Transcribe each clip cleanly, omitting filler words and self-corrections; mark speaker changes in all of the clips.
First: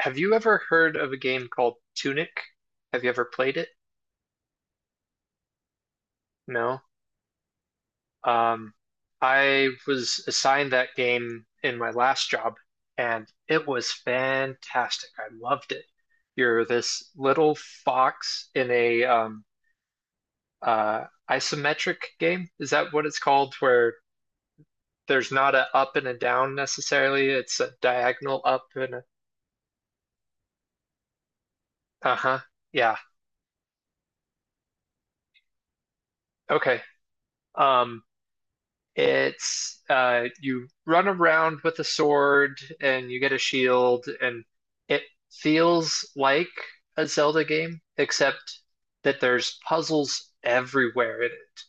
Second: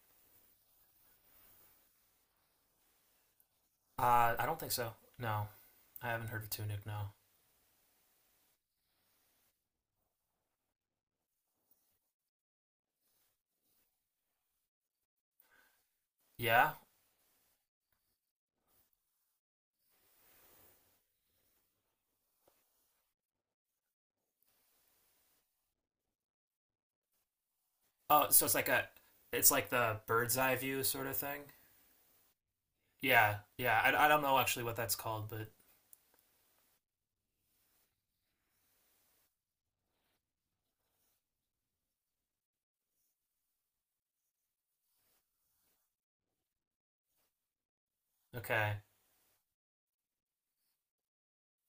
Speaker 1: Have you ever heard of a game called Tunic? Have you ever played it?
Speaker 2: I don't think so. No, I haven't heard of
Speaker 1: No.
Speaker 2: Tunic. No.
Speaker 1: Um, I was assigned that game in my last job, and it was fantastic. I loved it. You're
Speaker 2: Yeah.
Speaker 1: this little fox in a isometric game. Is that what it's called? Where there's not a up and a down necessarily. It's a
Speaker 2: Oh,
Speaker 1: diagonal
Speaker 2: so it's
Speaker 1: up
Speaker 2: like
Speaker 1: and a,
Speaker 2: it's like the bird's eye view sort of thing.
Speaker 1: uh-huh. Yeah.
Speaker 2: Yeah. Yeah. I don't know actually what that's called, but
Speaker 1: Okay. Um, It's you run around with a sword and you get a shield, and it feels like a Zelda game, except
Speaker 2: okay.
Speaker 1: that there's puzzles everywhere in it.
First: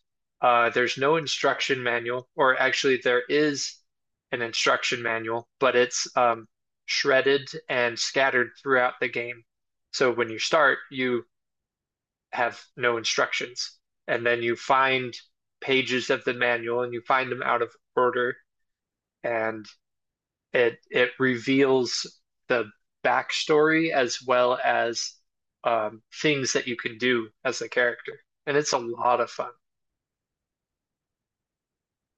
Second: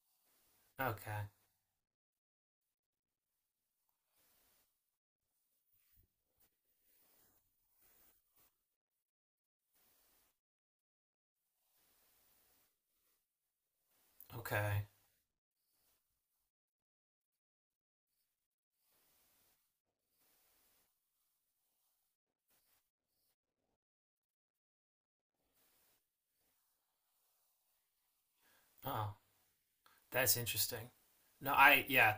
Speaker 1: There's no
Speaker 2: Okay.
Speaker 1: instruction manual, or actually, there is an instruction manual, but it's shredded and scattered throughout the game. So when you start, you have no instructions. And then you
Speaker 2: Okay.
Speaker 1: find pages of the manual and you find them out of order and it reveals the backstory as well as things that you can do as a character. And it's a
Speaker 2: Oh,
Speaker 1: lot of fun.
Speaker 2: that's interesting. No,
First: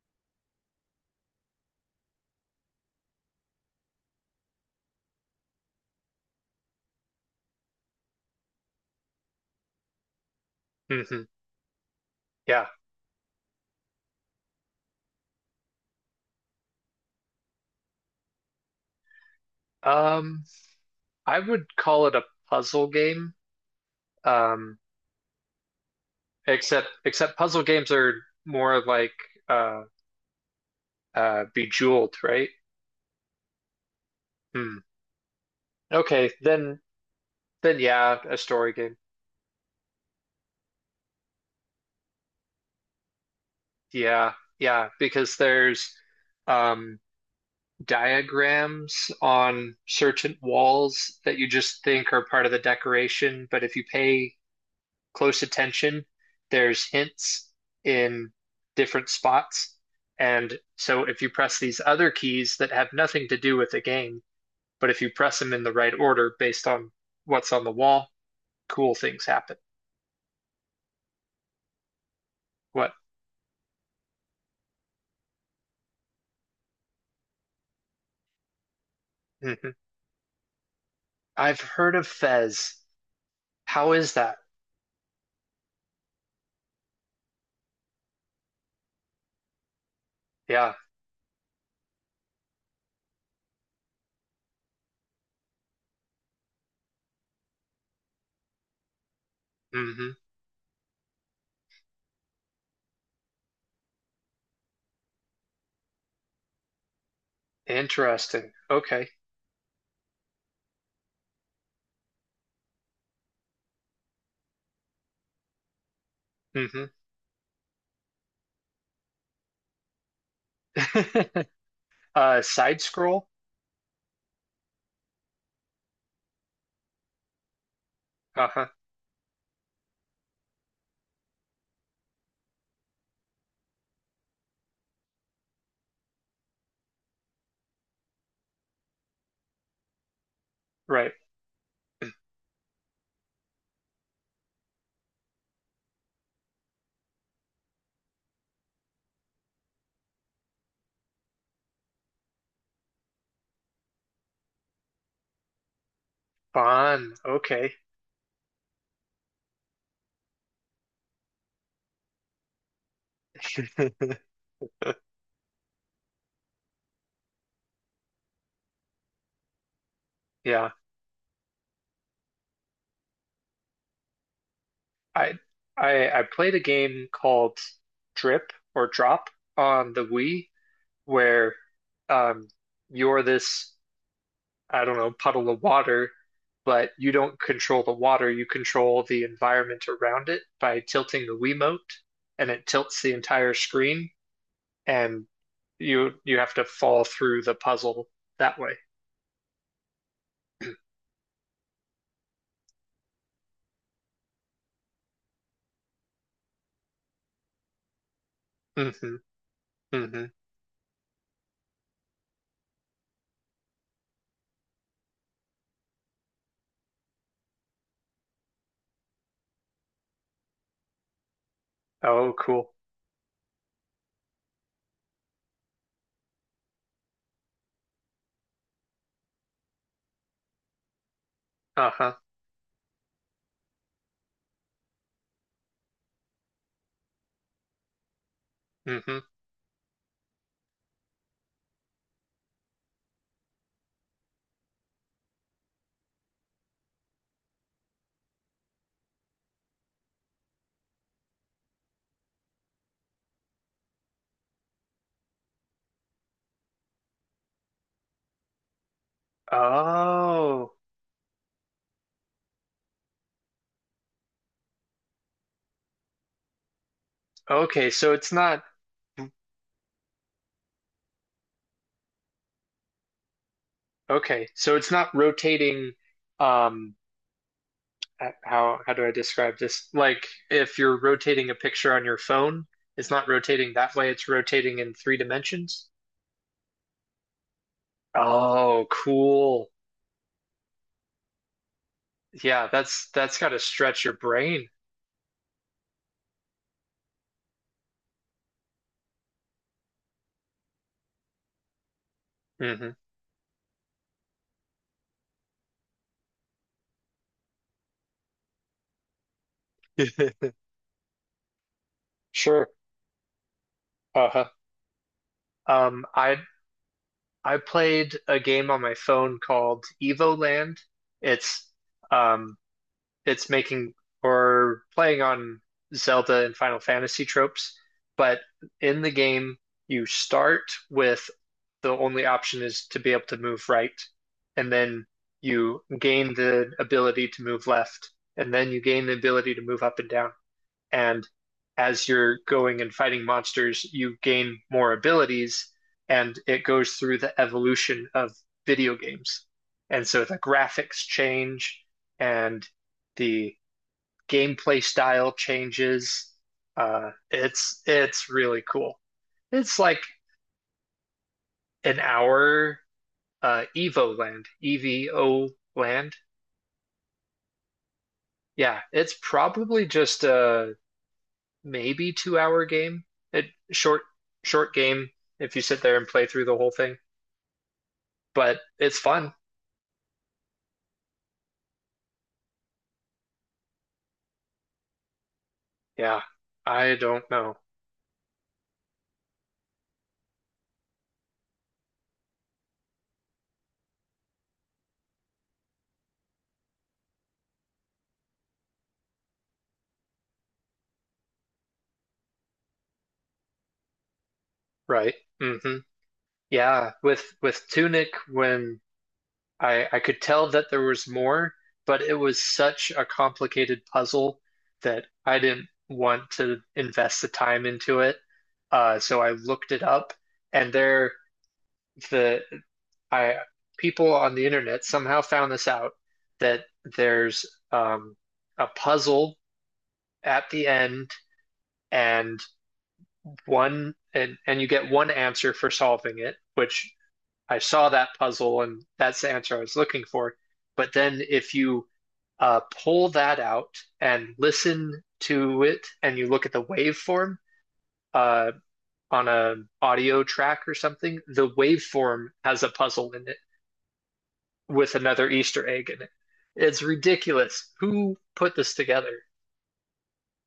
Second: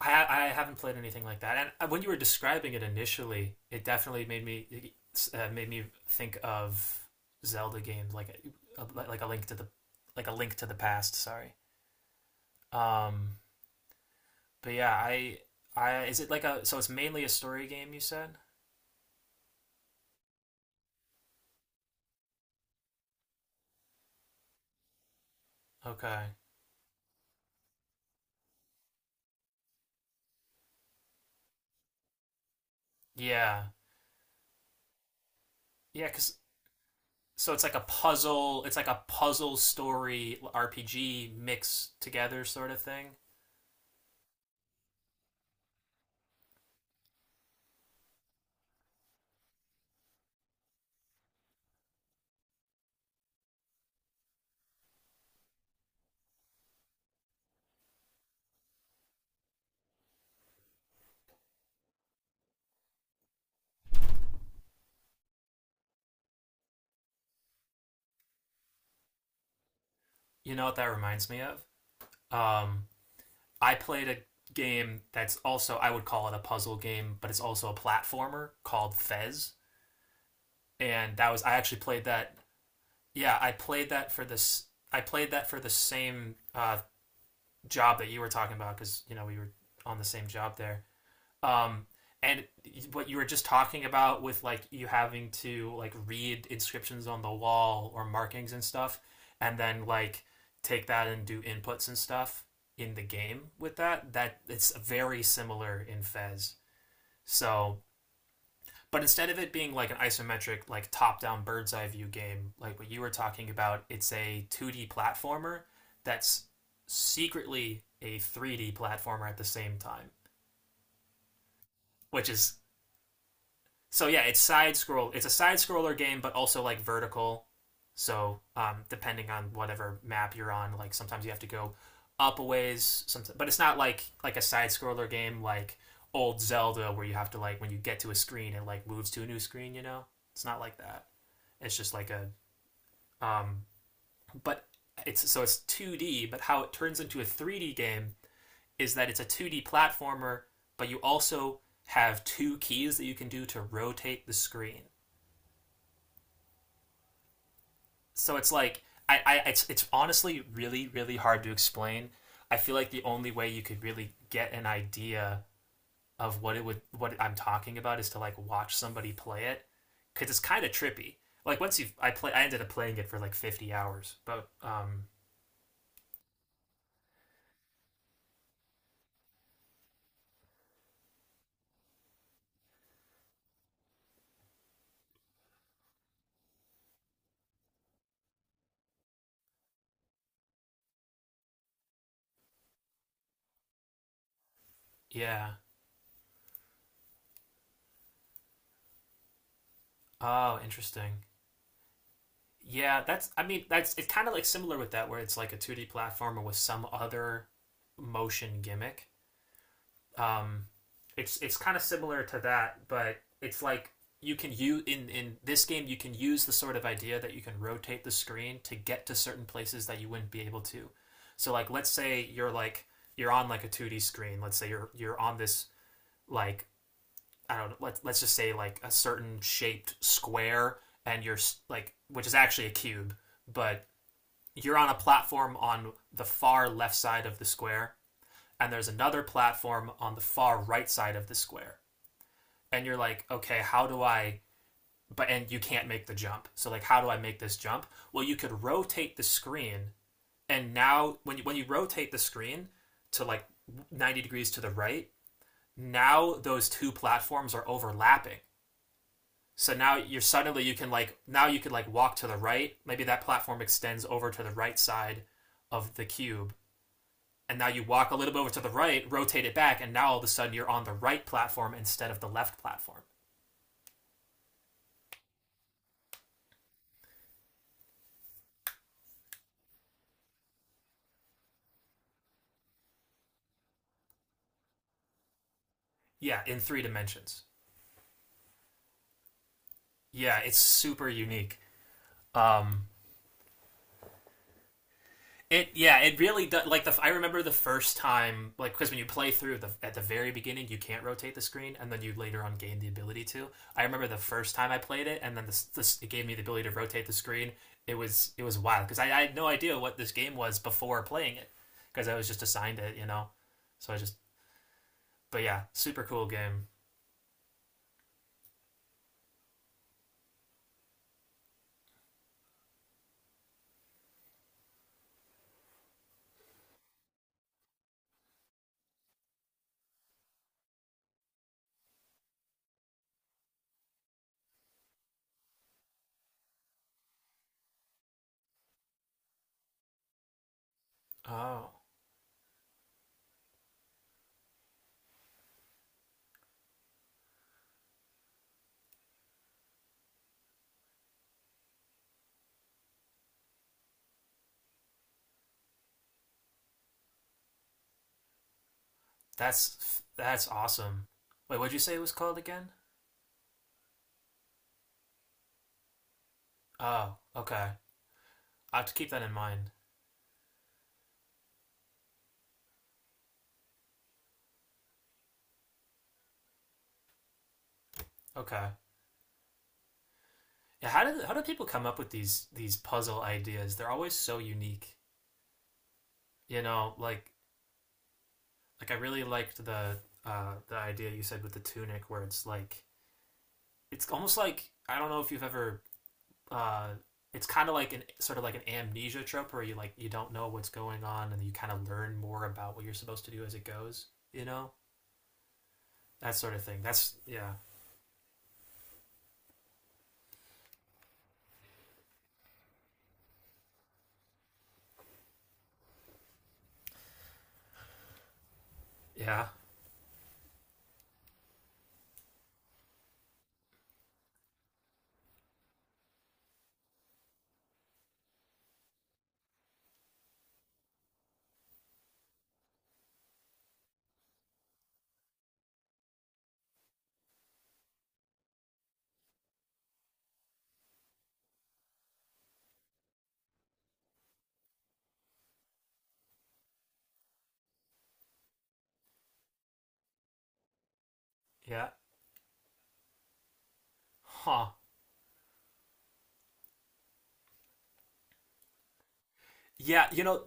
Speaker 2: I haven't played anything like that. And when you were describing it initially, it definitely made me think of Zelda games like like a link to the like a link to the past.
Speaker 1: hmm
Speaker 2: Sorry.
Speaker 1: Yeah.
Speaker 2: Um, But yeah, I is it like a so it's mainly a story game you said?
Speaker 1: Um, I would call it a puzzle game. Um,
Speaker 2: Okay.
Speaker 1: except puzzle games are more like uh, Bejeweled, right?
Speaker 2: Yeah.
Speaker 1: Hmm.
Speaker 2: Yeah,
Speaker 1: Okay,
Speaker 2: cuz
Speaker 1: then
Speaker 2: so it's like
Speaker 1: then yeah, a story
Speaker 2: it's like
Speaker 1: game.
Speaker 2: a puzzle story RPG mixed together sort of thing.
Speaker 1: Yeah, yeah, because there's um, diagrams on certain walls that you just think are part of the decoration, but if you pay close attention, there's hints in different spots. And so if you press these other keys that have nothing to do with the game, but if you press them in the right order based on what's on the wall, cool things happen.
Speaker 2: You know what that reminds me of? Um
Speaker 1: What?
Speaker 2: I played a game that's also I would call it a puzzle game, but it's also a platformer called Fez,
Speaker 1: Hmm.
Speaker 2: and that was I
Speaker 1: I've
Speaker 2: actually
Speaker 1: heard
Speaker 2: played
Speaker 1: of
Speaker 2: that.
Speaker 1: Fez.
Speaker 2: Yeah, I played
Speaker 1: How
Speaker 2: that
Speaker 1: is
Speaker 2: for
Speaker 1: that?
Speaker 2: this. I played that for the same job that you were talking about, because you know we were on the same job
Speaker 1: Yeah.
Speaker 2: there. Um, and what you were just talking about with like you having to like read inscriptions on the wall or markings and stuff, and then
Speaker 1: Hmm.
Speaker 2: like take that and do inputs and stuff in the game with that. That it's very similar in Fez. So,
Speaker 1: Interesting.
Speaker 2: but
Speaker 1: Okay.
Speaker 2: instead of it being like an isometric, like top-down bird's eye view game, like what you were talking about, it's a 2D platformer that's
Speaker 1: Hmm.
Speaker 2: secretly a 3D platformer at the same time. Which
Speaker 1: Uh,
Speaker 2: is
Speaker 1: side scroll.
Speaker 2: So yeah, it's side scroll. It's a side scroller game, but also like vertical. So
Speaker 1: Uh-huh.
Speaker 2: depending on whatever map you're on, like sometimes you have to go up a ways. Sometimes, but it's not like a side scroller game like old Zelda where you have to like when you get to a screen it like moves to a new screen. You know, it's not like that.
Speaker 1: Right.
Speaker 2: It's just like a um, but it's so it's 2D. But how it turns into a 3D game is that it's a 2D platformer, but you also have two keys that you can do to rotate the screen.
Speaker 1: Bon. Okay.
Speaker 2: So it's like I it's honestly really hard to explain. I feel like the only way you could really get an idea of what it would what I'm talking about is to like watch somebody play it, because it's kind
Speaker 1: Yeah.
Speaker 2: of trippy. Like once you I ended up playing it for like 50 hours, but
Speaker 1: I I played a game called Drip or Drop on the Wii where um you're this, I don't know, puddle of water, but you don't control the water, you control the environment around it by tilting the Wiimote, and it tilts the entire screen. And
Speaker 2: yeah.
Speaker 1: you have to fall through the puzzle that way.
Speaker 2: Oh, interesting. Yeah, that's that's it's kind of like similar with that where it's like a 2D platformer with some other motion
Speaker 1: Hmm.
Speaker 2: gimmick.
Speaker 1: Hmm.
Speaker 2: Um, it's kind of similar to that, but it's like you can use in this game you can use the sort of idea that you can rotate the screen to get to certain places that you wouldn't be able to. So like let's say
Speaker 1: Oh, cool.
Speaker 2: you're on like a 2D screen. Let's say you're on this like I don't know, let's just say like a certain shaped square and you're like,
Speaker 1: Uh-huh.
Speaker 2: which is actually a cube, but you're on a platform on the far left side of the square and there's
Speaker 1: Hmm.
Speaker 2: another platform on the far right side of the square. And you're like, okay, how do I, but and you can't make the jump. So like how do I make this jump? Well, you could rotate the screen, and now when you rotate the screen to like 90 degrees to the right, now those two platforms are overlapping. So now you're suddenly you
Speaker 1: Oh,
Speaker 2: can like now you could like walk to the right. Maybe that platform extends over to the right side of the cube, and now you
Speaker 1: okay.
Speaker 2: walk a little bit over to the right, rotate it back, and now all of a sudden you're on the right platform instead of the left platform.
Speaker 1: So it's not rotating. Um, how do I describe this? Like if you're rotating a picture on your phone, it's not rotating that way. It's rotating in three dimensions.
Speaker 2: Yeah, in three dimensions.
Speaker 1: Oh, cool.
Speaker 2: Yeah, it's super unique.
Speaker 1: Yeah,
Speaker 2: Um,
Speaker 1: that's got to stretch your brain.
Speaker 2: it yeah, it really does. Like the I remember the first time, like because when you play through the at the very beginning, you can't rotate the screen, and then you later on gain the
Speaker 1: Hmm.
Speaker 2: ability to. I remember the first time I played it, and then this it gave me the ability to rotate the screen. It was wild because I had no idea what this game was before playing it, because I was just
Speaker 1: Sure.
Speaker 2: assigned it, you know. So I just,
Speaker 1: Uh-huh.
Speaker 2: but yeah, super
Speaker 1: Um,
Speaker 2: cool
Speaker 1: I
Speaker 2: game.
Speaker 1: I played a game on my phone called Evoland. It's um it's making or playing on Zelda and Final Fantasy tropes, but in the game you start with the only option is to be able to move right, and then you gain the ability to move left, and then you gain the ability to move up and down and
Speaker 2: Oh,
Speaker 1: as you're going and fighting monsters, you gain more abilities, and it goes through the evolution of video games. And so the graphics change, and the gameplay style changes. It's really cool. It's like
Speaker 2: that's awesome. Wait, what'd you say
Speaker 1: an
Speaker 2: it was called again?
Speaker 1: hour Evo Land, Evo Land.
Speaker 2: Oh, okay. I
Speaker 1: Yeah,
Speaker 2: have to keep
Speaker 1: it's
Speaker 2: that in mind.
Speaker 1: probably just maybe 2 hour game. It short short game if you sit there and play through the whole thing, but
Speaker 2: Okay.
Speaker 1: it's fun.
Speaker 2: Yeah, how do people come up with these puzzle ideas? They're always so unique.
Speaker 1: Yeah,
Speaker 2: You know,
Speaker 1: I
Speaker 2: like
Speaker 1: don't know.
Speaker 2: I really liked the idea you said with the tunic, where it's like it's almost like I don't know if you've ever. Uh, it's kind of like an like an amnesia trope where you don't know what's going on and you kind of learn more about what you're supposed to do as it goes. You know,
Speaker 1: Right. Mm-hmm.
Speaker 2: that sort of thing.
Speaker 1: Yeah, with with Tunic when I could tell that there was more, but it was such a complicated puzzle that I didn't want to invest the time into it. So I
Speaker 2: Yeah,
Speaker 1: looked it up, and there the I people on the internet somehow found this out that there's um, a puzzle at the end and one and you get one answer for solving it, which I saw that puzzle and that's the answer I was looking for. But then if you pull that out and listen to it and you look at the waveform uh, on a audio track or something, the
Speaker 2: yeah,
Speaker 1: waveform has a puzzle in it.
Speaker 2: huh?
Speaker 1: With another Easter egg in it. It's ridiculous. Who put this together?
Speaker 2: Yeah, you know,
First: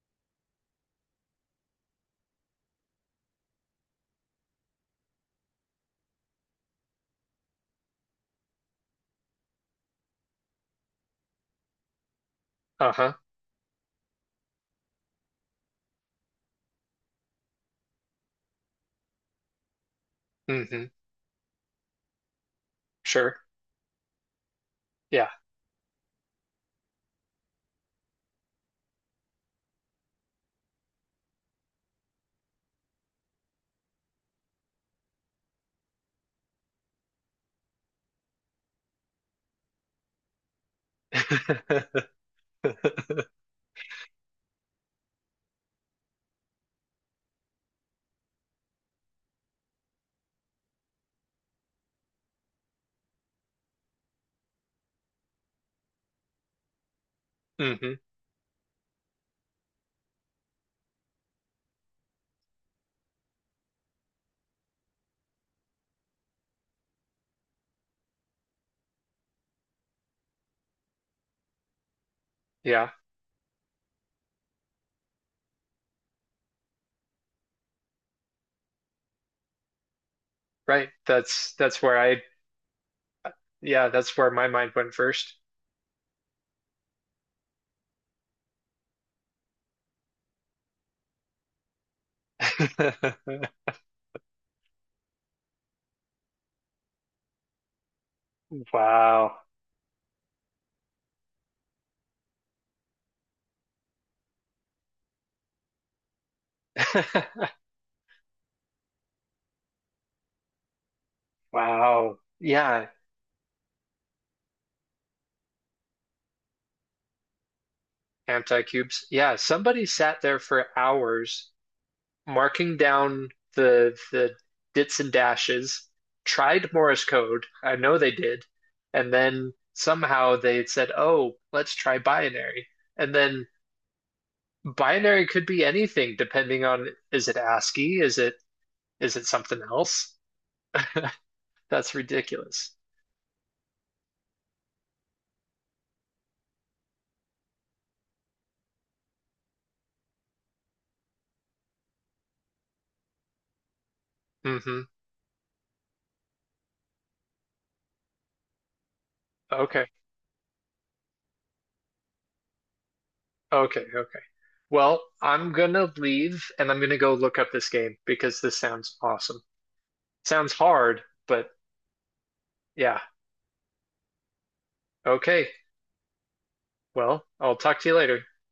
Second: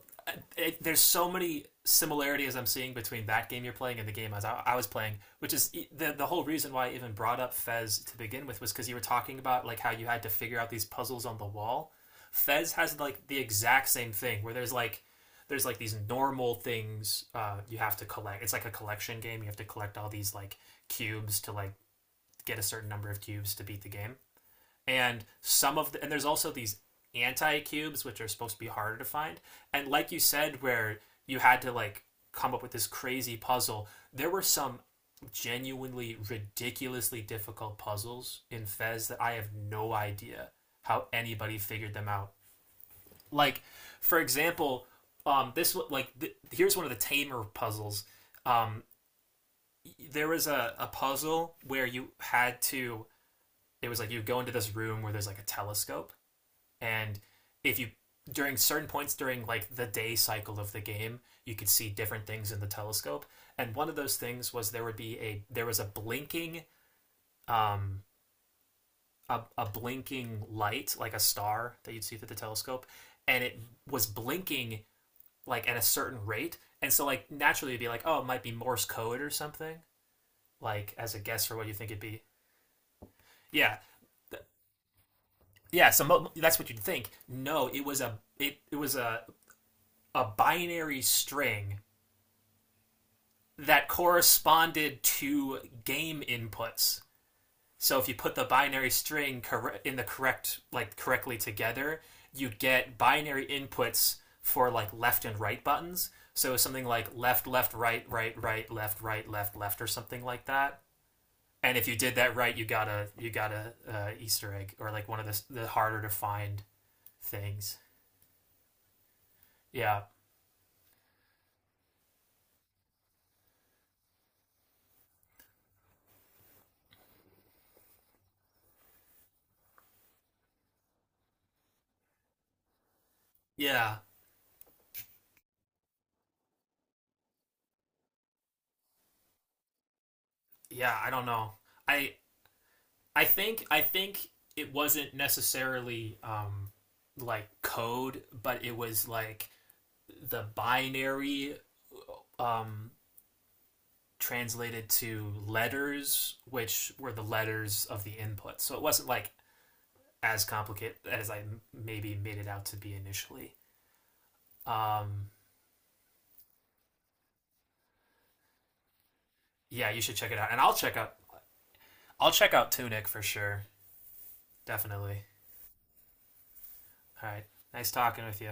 Speaker 2: there's so many similarities I'm seeing between that game you're playing and the game I was playing, which is the whole reason why I even brought up Fez to begin with was because you were talking about like how you had to figure out these puzzles on the wall. Fez has
Speaker 1: Uh-huh.
Speaker 2: like the exact same thing where there's like these normal things you have to collect. It's like a collection game. You have to collect all these like
Speaker 1: Mm-hmm.
Speaker 2: cubes to like get a certain number of
Speaker 1: Sure.
Speaker 2: cubes to beat the game. And
Speaker 1: Yeah.
Speaker 2: some of the, and there's also these anti cubes, which are supposed to be harder to find. And like you said, where you had to like come up with this crazy puzzle, there were some genuinely ridiculously difficult puzzles in Fez that I have no idea how anybody figured them out. Like, for example, this like here's one of the tamer puzzles. Um, there was a puzzle where you had to. It was like you go into this room where there's like a telescope, and if you
Speaker 1: Mm-hmm.
Speaker 2: during certain points during like the day cycle of the game you could see different things in the telescope, and one of those things was there was a blinking um a blinking light like a star that you'd see through the telescope,
Speaker 1: Yeah.
Speaker 2: and it was blinking like at a certain rate, and so like naturally you'd be like, oh, it might be morse code or something,
Speaker 1: Right.
Speaker 2: like as a guess for what you
Speaker 1: That's
Speaker 2: think
Speaker 1: where
Speaker 2: it'd be.
Speaker 1: I
Speaker 2: Yeah.
Speaker 1: yeah, that's where my mind went first.
Speaker 2: Yeah, so that's what you'd think. No, it was a it was a binary string that corresponded to game inputs. So if you put the binary
Speaker 1: Wow.
Speaker 2: string in the correct, like correctly together, you'd get binary inputs for like left and right buttons. So something like left, left, right, right, right, left, left, or something like that. And if you did
Speaker 1: Wow.
Speaker 2: that right,
Speaker 1: Yeah.
Speaker 2: you got a Easter egg or like one of the harder to find things.
Speaker 1: Anti-cubes. Yeah, somebody
Speaker 2: Yeah,
Speaker 1: sat there for hours marking down the dits and dashes, tried Morse code. I know they did, and then somehow they said, "Oh, let's try binary." And then
Speaker 2: yeah,
Speaker 1: binary could be anything depending on is it ASCII, is it something else?
Speaker 2: yeah. I don't know.
Speaker 1: That's
Speaker 2: I
Speaker 1: ridiculous.
Speaker 2: I think it wasn't necessarily like code, but it was like the binary um,
Speaker 1: Hmm.
Speaker 2: translated to letters, which were the letters of the input. So it wasn't like
Speaker 1: Okay.
Speaker 2: as complicated as I maybe made it out to be initially.
Speaker 1: Okay. Okay. Well,
Speaker 2: Um,
Speaker 1: I'm gonna leave and I'm gonna go look up this game because this sounds awesome.
Speaker 2: yeah, you should check it out,
Speaker 1: Sounds
Speaker 2: and I'll check
Speaker 1: hard,
Speaker 2: out.
Speaker 1: but
Speaker 2: I'll check out
Speaker 1: yeah.
Speaker 2: Tunic for sure, definitely.
Speaker 1: Okay. Well,
Speaker 2: All right,
Speaker 1: I'll talk
Speaker 2: nice
Speaker 1: to you later.
Speaker 2: talking with you.